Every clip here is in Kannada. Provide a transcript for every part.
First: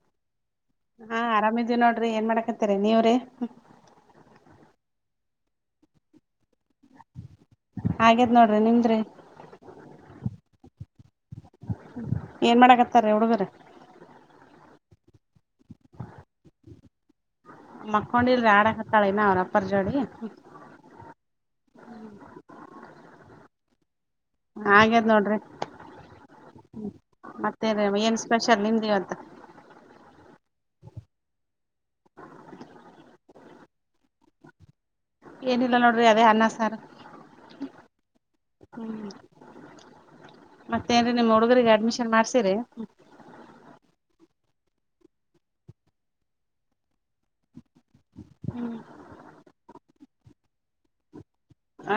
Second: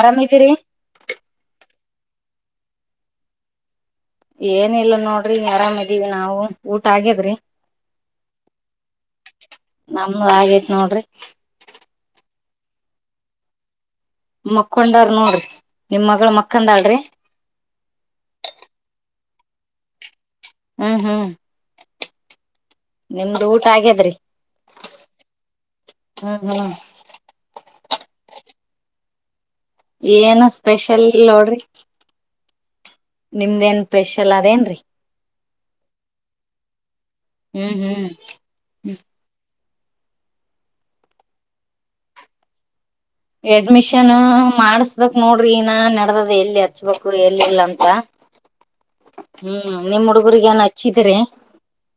ಆರಾಮ್ದೀರಿ ಹಾ ಆರಾಮಿದೀವಿ ನೋಡ್ರಿ ಏನ್ ಮಾಡಕತ್ತರಿ ನೀವ್ರೀ ಏನಿಲ್ಲ ನೋಡ್ರಿ ಆರಾಮ ಇದ್ದೀವಿ ನಾವು ಊಟ ಆಗೇದ್ರಿ ಹಾಗೇದ್ ನೋಡ್ರಿ ನಿಮ್ದ್ರಿ ನಮ್ದ ಆಗೇ ನೋಡ್ರಿ ಏನ್ ಮಾಡಾಕತ್ತಾರ ಹುಡುಗರ ಮಕ್ಕೊಂಡವ್ರ ನೋಡ್ರಿ ನಿಮ್ ಮಗಳು ಮಕ್ಕಂದಾಳ್ರಿ ಮಕ್ಕೊಂಡಿ ರಡ ಕತ್ತಾಳೆನ ಅವ್ರ ಪಜಡೆ ಹ್ಮ್ ಹ್ಮ್ ನಿಮ್ದ ಊಟ ಆಗ್ಯದ್ರಿ ಹಾಗ್ಯದ್ ನೋಡ್ರಿ ಹ್ಮ್ ಹ್ಮ್ ಮತ್ತೆ ಏನ್ ಸ್ಪೆ ಚ ನಿ ದಿವ ಅಂತ ಏನು ಸ್ಪೆಷಲ್ ನೋಡ್ರಿ ನಿಮ್ದೇಏನ್ ಸ್ಪೆಷಲ್ ಅದೇನ್ರರಿ ಏನಿಲ್ಲ ನೋಡ್ರಿ ಅದೇ ಅನ್ನ ಸಾರ್ ಹ್ಮ್ ಹ್ಮ್ ಹ್ಮ ಮತ್ತೇ ನ್ರಿ ನಿಮ್ಮ್ ಹುಡುಗರಿಗೆ ಅಡ್ಮಿಷನ್ ಮಾಡ್ಸಿರಿ ಎಡ್ಮಿಷನ್ ಮಾಡಸ್ಬೇಕಕ್ ನೋಡ್ರಿ ಇನ ನಡದದ ಎಲ್ಲಿ ಹಚ್ಬೇಕು ಎಲ್ಲಿಲ್ಲ ಅಂತ ಹ್ಮ್ ನಿಮ್ ಹುಡುಗ ್ರಗ ಏನ್ ಹಚ್ಚಿದ್ರರಿ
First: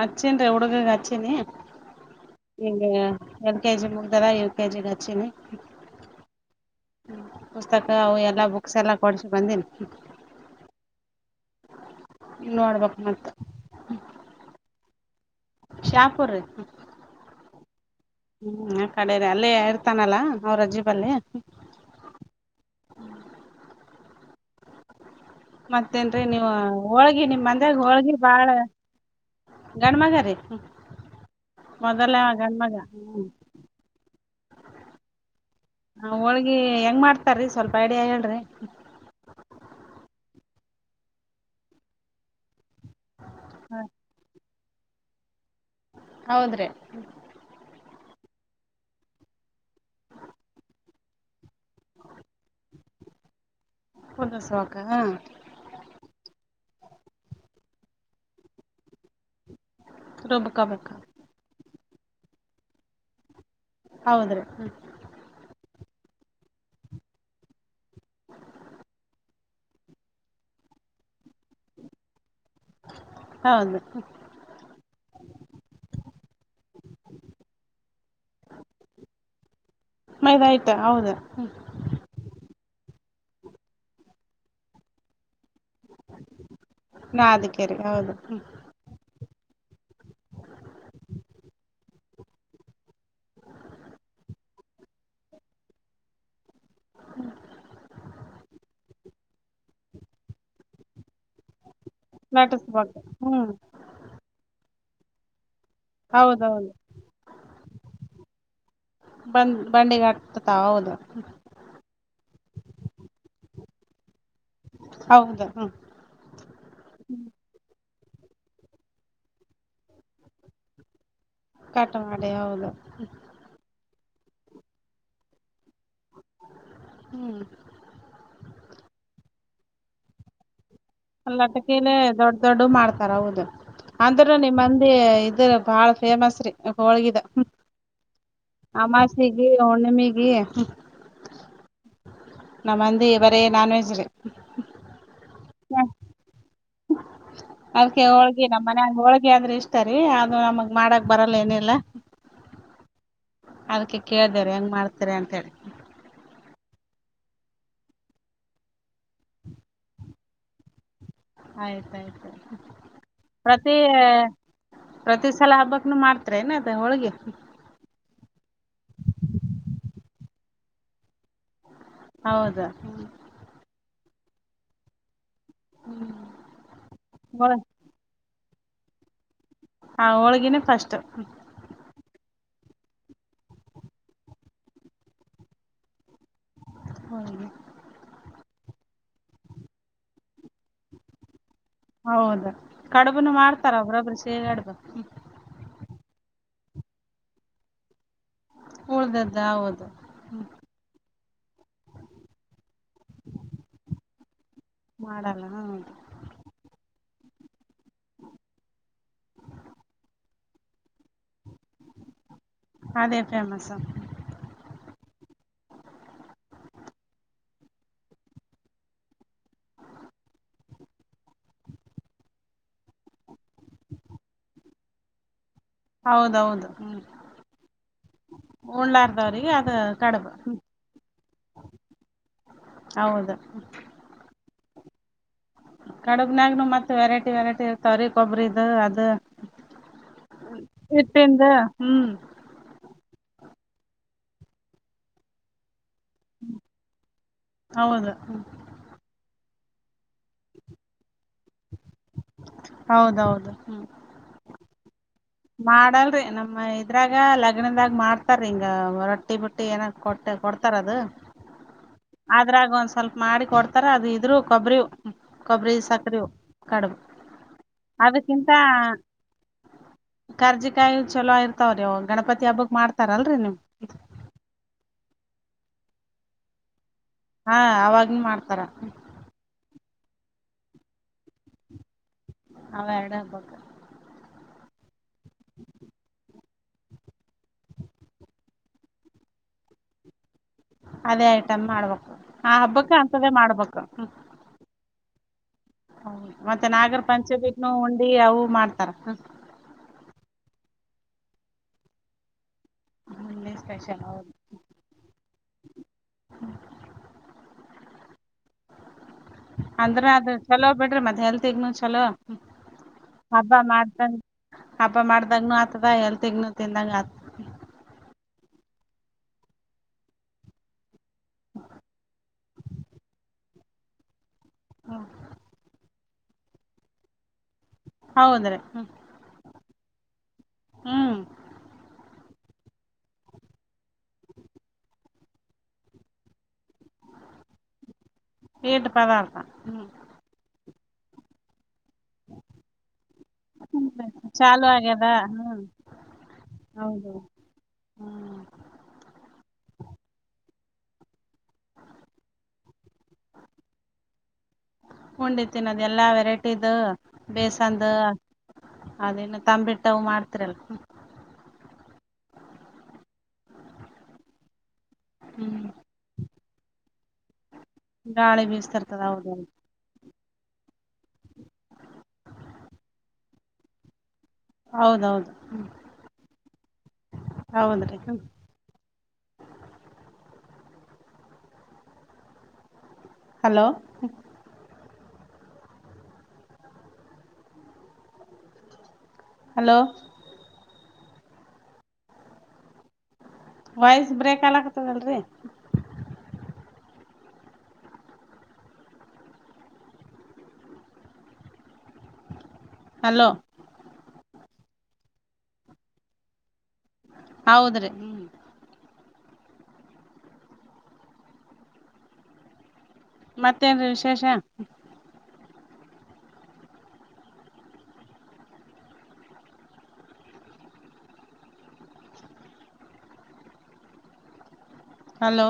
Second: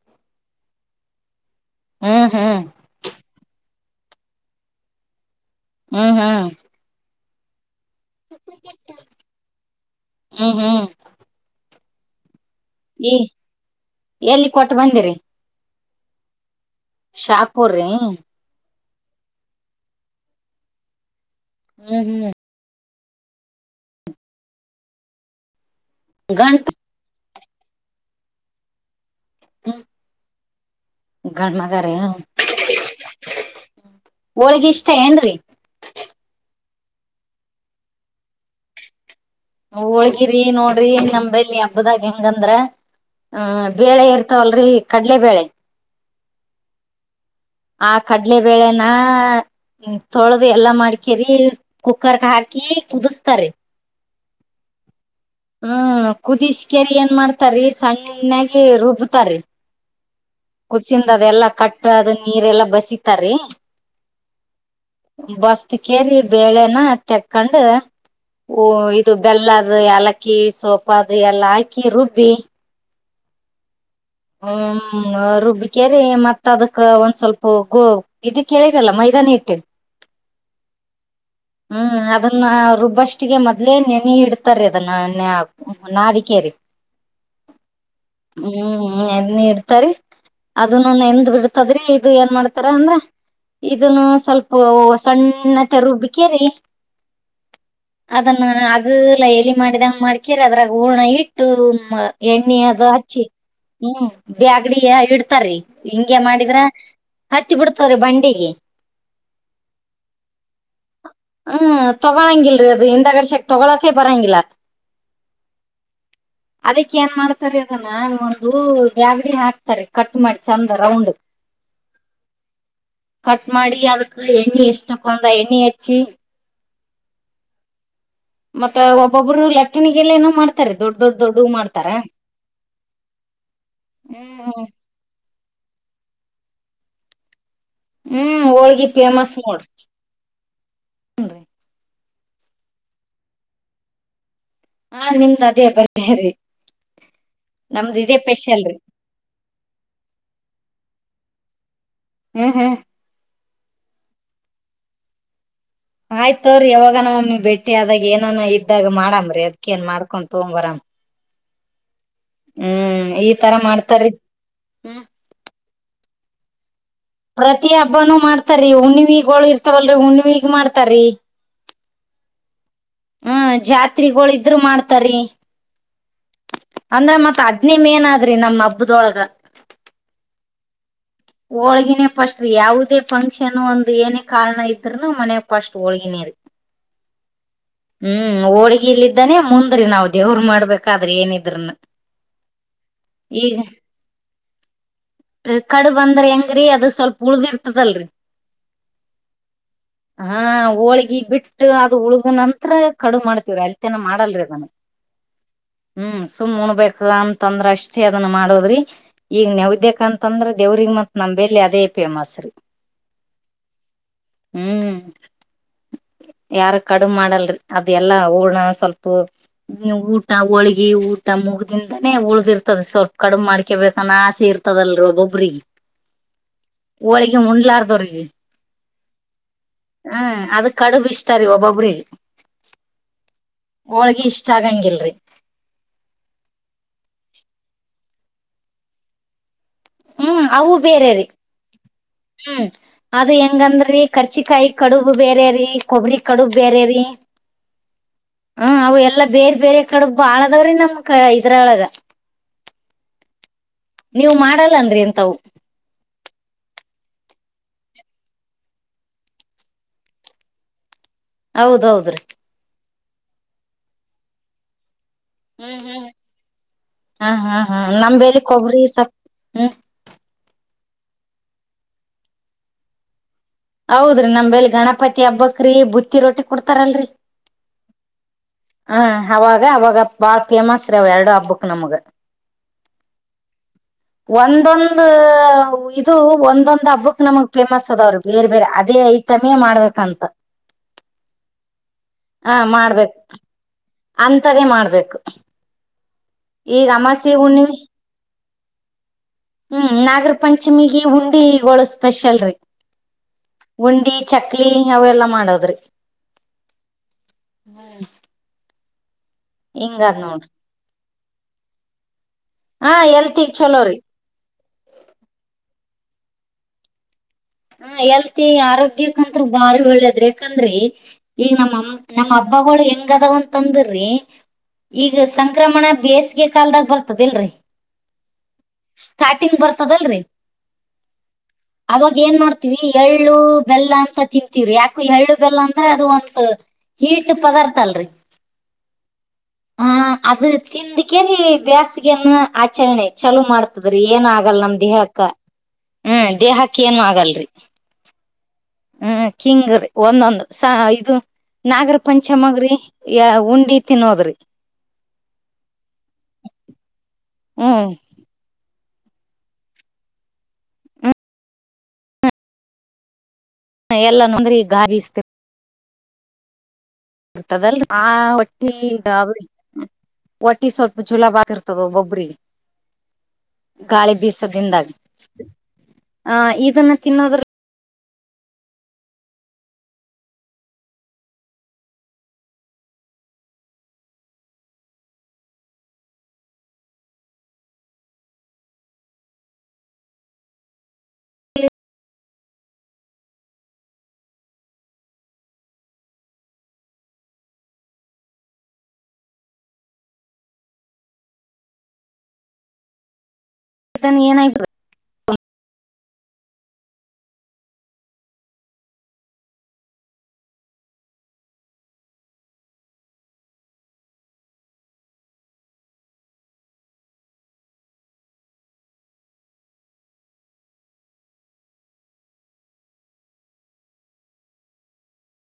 ಅಚ್ಚನ್ ರೀ ಹುಡುಗಗ ಅಚ್ಚನಿ ಹ್ಮ್ ಹ್ಮ್ ಈಂಗ ಕೆ ಜಿ ಮುಗ್ದರ ಏ ಕೆ ಜಿಗಚ್ಚಿನಿ ಹ್ಮ್ ಹ್ಮ್ ಪುಸ್ತಕ ಅವು ಎಲ್ಲಾ ಬುಕ್ಸ್ ಎಲ್ಲ ಕೊಡ್ಸಿ ಬಂದಿನಿ ಹ ಈಏ ಎಲ್ಲಿ ಕೊಟ್ಟು ಬಂದಿರಿ ಶಾಪುರ್ ರೀ ಶಾಪ್ರ ಕಡನೆ ಅಲ್ಲಿೇ ಇರ್ತಾನಲ್ಲಾ ಅವ್ರ ಅಜಿಬಲ್ಲಿ ಹ್ಮ ಹ ಮತ್ತೇನ್ೀ ನೀವು ಗಂಟ್ ಹೋಳಗಿ ನಿಮ್ ಅದಾಗ ಹೋಳ್ಗಿ ಬಾಳ ಗಂಡ ಮಗ ರೀ ಗಂಡ ಮಗ ರೀ ಮೊದಲೇ ಗಂಡ ಮಗ ಹ ಹೋಳಗ ಇಷ್ಟ ಏನ್ರಿ ಹ ಹೋಳ್ಗಿ ಹೆಂಗ್ ಮಾಡ್ತಾರೀ ಸ್ವಲ್ಪ ಐಡಿಯಾ ಹೇಳ್ರಿ ಹೋಳ್ಗಿರಿ ನೋಡ್ರಿ ನಲ್ಲಿ ಹಬ್ಬದಾಗ ಹೆಂಗಂದ್ರ ಹ ಬೇಳೆ ಇರ್ತವಲ್ಲ ೀ ಕಡಲೆಬೇಳೆ ಹೌದ್ರಿ ಆ ಕಡ್ಲೆಬೇಳೆನ ತೊಳೆದು ಎಲ್ಲಾ ಮಾಡ್ಕೇರಿ ಕುಕ್ಕರ್ ಕಕ ಕುುದ್ತಾರೆ ಪಂದಸೋಕ ಹ್ಮ್ ಕುದಿಸಕೇರಿ ಏನ್ ಮಾಡ್ತಾರೀ ಸಣ್ಣಾಗಿ ರುಬ್ಬತಾರೀ ರುಬ್ಕೋಬೇಕ ಕುಸಿಂದದೆ ಎಲ್ಲಾ ಕಟ್ ಅದ ನೀರೆಲ್ಲಾ ಬಸಿತಾರೀ ಹೌದ್ರೀ ಹ್ಮ್ ಹತ್ ಕೆಜಿ ಬೇಳೆನ ತಕ್ಕೊಂಡು ಓ ಇದು ಬೆಲ್ಲದ ಯಲಕ್ಕಿ ಸೋಪ ಅದು ಎಲ್ಲ ಹಾಕಿ ರುಬ್ಬಿ ಹೌದು ಹ್ಮ್ ರುಬ್ಬಿಕೇರಿ ಮತ್ತ ಮತ್ತ ಅದಕ್ಕ ಒಂದ್ ಸ್ವಲ್ಪ ಗೋ ಇದ ಕೇಳಿರಲ್ಲ ಮೈದಾನ ಇಟ್ ಮೈದಾ ಹಿಟ್ಟ ಹೌದು ಹ್ಮ್ ಅದನ್ನ ರುಬ್ಬಷ್ಟಿಗೆ ಮೊದಲೇ ನೆನ ಇಡ್ತಾರೆ ಅದನ್ನ ಎಣ್ಣೆ ಹಾಕ್ ಹ್ಮ ನಾದಿಕೇರಿ ನಾದಿಕೇರಿ ಹೌದು ಹ್ಮ್ ನೆನಯೀ ಇಡ್ತರಿ ಅದ ನ ಎಂದ್ ಬಿಡ್ತದ್ರಿ ಇದು ಏನ್ ಮಾಡ್ತಾರ ಅಂದ್ರೆ ಇದನ್ನು ಸ್ವಲ್ಪ ಓಹ ಸಣ್ಣತ್ತ ರುಬ್ಬಿಕೇರಿ ಅದನ್ನ ಅದುಲ್ಲ ಮಾಡಿದಂಗ ಮಾಡ್ಕಿರ ಅದ್ರಾಗ ಹೂಣ ಇಟ್ಟು ಎಣ್ಣೆ ಅದ ಲಟ್ಟಸ್ಬೇಕು ಹಚ್ಚಿ ಹ್ಮ್ ಬ್ಯಾಗ್ಡಿ ಇಡ್ತಾರ ರಿ ಹಿಂಗಗೆ ಮಾಡಿದ್ರ ಹೌದೌದು ಹತ್ತಿ ಬಿಡ್ತವ್ರಿ ಬಂಡಿಗೆ ಬಂದ್ ಬಂಡಿಗ್ ಹತ್ತತಾವ ಹೌದು ಹ್ಮ ತಗೊಂಗಲ್ರಿ ಅದು ಹಿಂದಗಡೆ ಶಕ್ತಿ ತೊಗಳಾಕ್ಕೆ ಬರಂಗಿಲ್ಲ ಹೌದು ಹ್ಮ್ ಅದಕ್ಕೆ ಏನ್ ಮಾಡ್ತಾರೆ ಅದನ್ನ [unintelligible] ಊ ಬ್ಯಾಗಡಿ ಹಾಕ್ತಾರೆ ಕಟ್ ಮಾಡಿ ಚಂದ ರೌಂಡ್ ಕಟ್ ಮಾಡಿ ಹೌದು ಎಣ್ಣಿ ಇಷ್ಟ ಪಾ ಎಣ್ಣಿ ಹಚ್ಚಿ ಹ್ಮ್ ಮತ್ತೆ ಒಬ್ಬೊಬ್ರು ಲಟ್ಟಣಿಗೆಲ್ಲ ಏನು ಮಾಡ್ತಾರೆ ದೊಡ್ ದೊಡ್ ದೊಡ್ಡ ಮಾಡ್ತಾರ ಲಟಕಿಲೆ ದೊಡ್ಡ ದೊಡ್ಡ ಮಾಡ್ತಾರ ಹೌದು ಅಂದ್ರೂ ಹ್ಮ್ ನಿಮ್ಮಂದಿ ಇದ್ರ ಬಾಳ ಫೇಮಸ್ ರೀ ಹೋಳ್ಗಿದ ಹ್ಮ್ ಹೋಳ್ಗಿ ಫೇಮಸ್ ಅಮಾಸಿಗಿ ನೋಡ್ರಿ ಹುಣ್ಣಿಮಿಗಿ ನಮ್ಮ ಅಂದಿ ಬರಿ ನಾನ್ವೆಜ್ ರಿ ಹಾ ನಿಮ್ದ್ ಅದೇ ಬರೀರಿ ನಮ್ದ್ ಅದಕ್ಕೆ ಇದೇ ಹೋಳ್ಗಿ ಸ್ಪೆಷಲ್ ನಮ್ಮ ರೀ ಮನ್ ಹೋಳ್ಗಿ ಅಂದ್ರೆ ಇಷ್ಟ ರೀ ಅದು ನಮಗ್ ಮಾಡಕ್ ಬರಲ್ಲ ಏನಲ್ಲ ಹ್ಮ್ ಅದಕ್ಕೆ ಕೇಳ್ದರ ಹೆಂಗ್ ಮಾಡ್ತಾರೆ ಅಂತ ಹೇಳಿ ಆಯ್ತವ್ರಿ ಯಾವಾಗ ನಮ್ಮಿ ಬೆಟ್ಟಿ ಆದಾಗ ಏನಾನ ಇದ್ದಾಗ ಮಾಡಾಮ್ರೀ ಅದ್ ಏನ್ ಮಾಡ್ಕೊಂಡ ತೊಗೊಂಡ್ ಬರಾಮ ಆಯ್ತ ಆಯ್ತ ಹ್ಮ್ ಈ ತರ ಮಾಡ್ತಾರ್ ರೀ ಇನ್ನು ಮಾಡ್ತಾರೇನು ಏನ್ ಇದ್ ಪ್ರತಿ ಹಬ್ಬನೂ ಮಾಡ್ತಾರಿ ಹುಣ್ಣಿವಿಗ್ಗಳು ಇರ್ತವಲ್ರಿ ಹುಣ್ಣವಿಿ ಮಾಡ್ತಾರೀ ಹೌದಾ ಹ್ಮ ಜಾತ್ರೆಗಳು ಇದ್ರು ಮಾಡ್ತಾರಿೀ ಅಂದ್ರೆ ಮತ್ತ್ ಹದ್ನೇ ಮೇನ್ ಅ್ರಿ ನಮ್ಮ ಹಬ್ಬದೊಳಗ ಹ ಹೋಳ್ಗಿನೂ ಕಷ್ಟ ಹಳ್ಗಿನ ಫಸ್ಟ್ ಯಾವುದೇ ಫಂಕ್ಷನ್ ಒಂದ ಏನೇ ಕಾರಣ ಇದ್ರುನು ಮನೆ ಫಸ್ಟ್ ಒಳಗಿನ ಹ ರ ಹೋಳ್ಗಿ ಇ ಇದಿದ್ದಾನೆ ಮುಂದ್ರರಿ ನಾವ್ ದೇವ್ರು ಮಾಡ ಹೌದ ಕಡುಬುನು ಈಗ ಮಾಡ್ತಾರ ಒಬ್ರೊಬ್ರು ಸೇರ್ಾಡ್ಬೇಕು ಕಡುಬ್ ಅಂದ್ರ ಹೆಂಗರಿೀ ಅದು ಸ್ವಲ್ಪ ಉಳ್ದಿರ್ತದಲ್ರರಿ ಉಳ್ದದ್ದ ಹೌದು ಹಾ ಹ್ಮ್ ಹೋಳಗಿ ಬಿಟ್ಟು ಅದು ಉಳ್ದ ನಂತ್ರ ಕಡು ಮಾಡ್ತವ್ರ ಅಲ್ತನ ಮಾಡ್ ಅಡಲ್ರ ಮಾಡಲ್ಲ ಹೌದು ಹ್ಮ್ ಸುಮ್ ಉಣಬೇಕ ಅಂತಂದ್ರ ಅಷ್ಟೇ ಅದನ್ನ ಮಾಡದ್ರಿ ಈಗ್ ನೆವದ್ಯಕಂತ ತೊಂದ್ರ ದೇವ್ರಿಗೆ ಮ ನಮಂಬಲೆ ಅದೇ ಫೇಮಸ್ ರೀ ಅದೇ ಫೇಮಸ್ ಹ್ಮ್ ಯಾರ ಕಡು ಮಾಡಲ್ರಿ ಅದೆ ಎಲ್ಲ ಹಊಣ ಸ್ವಲ್ಪ ಊಟ ಹೋಳ್ಗಿ ಊಟ ಮುಗ್ದಿಂದನೇ ಉಳ್ದಿರ್ತದೆ ಸ್ವಲ್ಪ ಕಡಮ ಮಾಡ್ಕೊಬೇಕನ್ನ ಆಸೆ ಇರ್ತದಲ್ರಬ್ ಬ್ರಿ ಹೌದೌದು ಹ್ಮ್ ಹೋಳಿಗೆ ಮುಂಡ್ಲಾರ್ದವ್ರ ಉಣ್ಲಾರ್ದವ್ರಿಗೆ ಅದ ಹ ಕಡುಬು ಹ್ಮ್ ಅದ ಕಡುಬ ಇಷ್ಟ್ರೀ ಒಬ್ಬೊಬ್ರಿ ಹೌದು ಹೋಳಗ ಇಷ್ಟ ಆಗಂಗಿಲ್ಲ ರಿ ಕಡಗ್ನಾಗ್ನು ಮತ್ತ ವೆರೈಟಿ ವೆರೈಟಿ ಇರ್ತವ್ರೀ ಕೊಬ್ಬರಿ ಇಿದ ಅದು ಹ್ಮ್ ಅವು ಬೇರೆ ರೀ ಹಿಟ್ಟಿಂದ ಹ್ಮ್ ಹ್ಮ್ ಅದು ಹಂಗಂದ್ರರಿ ಕರ್ಚಿಕಾಯಿ ಕಡುಬು ಬೇರೆ ರೀ ಕೊಬ್ಬರಿ ಕಡು ಬೇರೆ ರೀ ಹೌದು ಹ್ಮ ಅವು ಎಲ್ಲಾ ಬೇರೆ ಬೇರೆ ಕಡೆ ಬಾಳದವ್ರೆ ನಮ್ ಇದ್ರೊಳಗ ಹೌದೌದು ಹ್ಮ್ ನೀವು ಮಾಡ ನ್ರಿ ಮಾಡಲ್ರಿ ನಮ್ಮ ಇದ್ರಾಗ ಲ ತಗಣದಾಗಿ ಮಾಡ್ತಾರ ಹಿಂಗ ರೊಟ್ಟಿ ಬುಟ್ಟಿ ಏನ ಕೊಟ್ಟ ಕೊಡ್ತಾರ ಅದು ಹೌದೌದ್ರಿ ಆದ್ರಾಗ ಒಂದ್ ಸ್ವಲ್ಪ ಮಾಡಿ ಕೊಡ್ತಾರ ಅದು ಇದ್ರು ಕೊಬ್ಬರಿ ಹ್ಮ್ ಹ್ಮ್ ಸಕ್ರಿವು ಕಡುಬು ಹಾ ಹಾ ಹಾ ನಮಲಿ ಅದಕ್ಕಿಂತ ಕೊಬರಿಿ ಸ ಹ್ಮ್ ಕಾರ್ಜಿಿಕಾಯಿ ಚಲೋ ಇರ್ತಾವ್ರೀವು ಗಣಪತಿ ಹಬ್ಬಕ್ ಮಾಡ್ತಾರಲ್ರರಿ ನೀವು ಹೌದ್ರಿ ನಮ್ೇಲ್ ಗಣಪತಿ ಹಬ್ಬಕ್್ರೀ ಬ ರಿ ರೋಟಿ ಕೊಡ್ತಾರಲ್ರಿ ಹಾ ಅವಾಗ್ನ ಮಾಡ್ತಾರ ಅವಾಗ ಅವಾಗ ಬಾಳ ಫೇಮಸ್ ರೀ ಅವ್ ಎರಡು ಹಬ್ಬಕ್ ನಮಗ ಅವ ಎರಡಪಕ್ಕ ಒಂದೊಂದು ಇದು ಒಂದೊಂದು ಹಬ್ಬಕ್ ನಮಗ್ ಫೇಮಸ್ ಅದವ್ರ ಬೇರೆ ಬೇರೆ ಅದೇ ಐಟಮೇ ಮಾಡ್ಬೇಕಂತ ಅದೇ ಐಟಮ್ ಮಾಡ್ಬೇಕು ಆ ಹಬ್ಬಕ್ಕ ಅಂತದೆೇ ಮಾಡ್ಬೇಕು ಅಂತರ ಮಾಡ್ಬೇಕು ಹ ಮತ್ತೆ ಈಗ ನಾಗರ ಅಮಾಸೆ ಪಂಚಮಿನು ಹುಣ್ಣಿಮೆ ಉಂಡಿ ಅವು ಮಾಡ್ತಾರ ಈ ಉುಂಡಿ ಈಗಗಳು ಸ್ಪೆಷಲ್ ರೀ ಉಂಡಿ ಸ್ಪೆಷಲ್ ಉಂಡಿ ಹೌದು ಚಕ್ಲಿ ಅವೆಲ್ಲಾ ಮಾಡದ್ರಿ ಹ್ಮ ಅಂದ್ರ ಅದ ಚಲೋ್ ಬಿಡ್ರಿ ಮತ್ತೆ. ಹಲ್ಥ ಹೆಗ್ಕ್ ನಸ್ಲ್ಲ. ಹಾ ಹಬ್ಬ ಎಲ್ತಿಗ್ ಚಲೋರಿ ಮಾಡ್ದಂಗ ಹಬ್ಬ ಮಾಡ್ದಾಗನು ಆತದ ಎಲ್ ತೆಗನ ತಿಿಂದಂಗ ಆತ ಹ ಎಲ್ತಿ ಆರೋಗ್ಯಕಂ ಬಾರಿ ಒಳ್ಳೇದ್ರಿ ಯಾಕಂದ್ರಿ ಈಗ ನಮ್ಮ ನಮ್ಮ್ ಹಬ್ಬಗಳು ಹೆಂಗದಾವಂತಂದ್ರಿ ಈಗ ಸಂಕ್ರಮಣ ಬೇಸ್ ಗೆ ಕಾಲದಾಗ ಬರ್ತದಲ್ರರಿ ಹೌದ್ರಿ ಸ್ಟಾರ್ಟಿಂಗ್ ಬರ್ತದಲ್ರಿ ಹ್ಮ್ ಅವಾಗ ಈ ಏನ್ ಮಾಡ್ತಿೀವಿ ಎಳ್ಳು ಬೆಲ್ಲ ಅಂತ ತಿಂತೀವ್ರಿ ಯಾಕು ಎಳ್ಳು ಬೆಲ್ಲ ಅಂದ್ರೆ ಅದು ಒಂತ ಹೀಟ್ ಪದಾರ್ಥ ಅಲ್ರರಿ ಟ ಪದಾರ್ತಾ ಹ್ಮ್ ತಿಿಂದ ಕೆರಿ ಬ್ಯಸ್ ಆಚರಣೆ ಚಲೋ ಮಾಡ್ತದ್ರಿ ಏನ ಆಗಲ್ಲ ಚಾಲು ನಮ್ ಆಗ್ಯದ ದೇಹಕ್ಕ ಹ್ಮ್ ಹ್ಮ್ ದೇಹಕ್ಕ ಹೌದು ಕೇನ್ಗಲ್ರಿ ಹ್ಮ್ ಹ್ಮ್ ಕಿಂಗ್ರರಿ ಒಂದೊಂದ ಸ ಇದು ನಾಗರ ಪಂಚಮಗ್ರಿ ಯ ಉಂಡಿ ತಿನ್ನೋದ್ರಿ ಬೇಸಂದ ಹ್ಮ್ ಅದೇನ ತಂಬಿಟ್ಟವು ಮಾಡ್ತಿರಲ್. ಹ ಎಲ್ಲ ನಂದ್ರ ಈಗ ಗಾರ ಸ್ತ ಹ್ಮ್ ಇರ್ತದಲ್ ಆ ಗಾಳಿ ಹೊಟ್ಟಿ ಬೀಸ್ತಿರ್ತದ ಗಾದು ಹೌದೌದು ಒಟ್ಟಿ ಸ್ವಲ್ಪ ಜುಲಾಬ ಆಗಿರ್ತದ ಒಬ್ರ ಗಾಳಿ ಬೀಿಸಿ ದಿಂದ ಹೌದೌದು ಹ್ಮ್ ಆ ಇದನ್ನ ತಿನ್ನೋದ್ರ ಹೌದ್ರಿ ಹ್ಮ್ ಹಲೋ ಹಲೋ ವಾಯ್ಸ್ ಬ್ರೇಕ್ ಆಲ್ ಆಗ್ತದಲ್ರಿ ಹಲೋ ಏನ ಆಯ ಹೌದ್ರೀ ಮತ್ತೇನ್ೀ ವಿಶೇಷ ಹಲೋ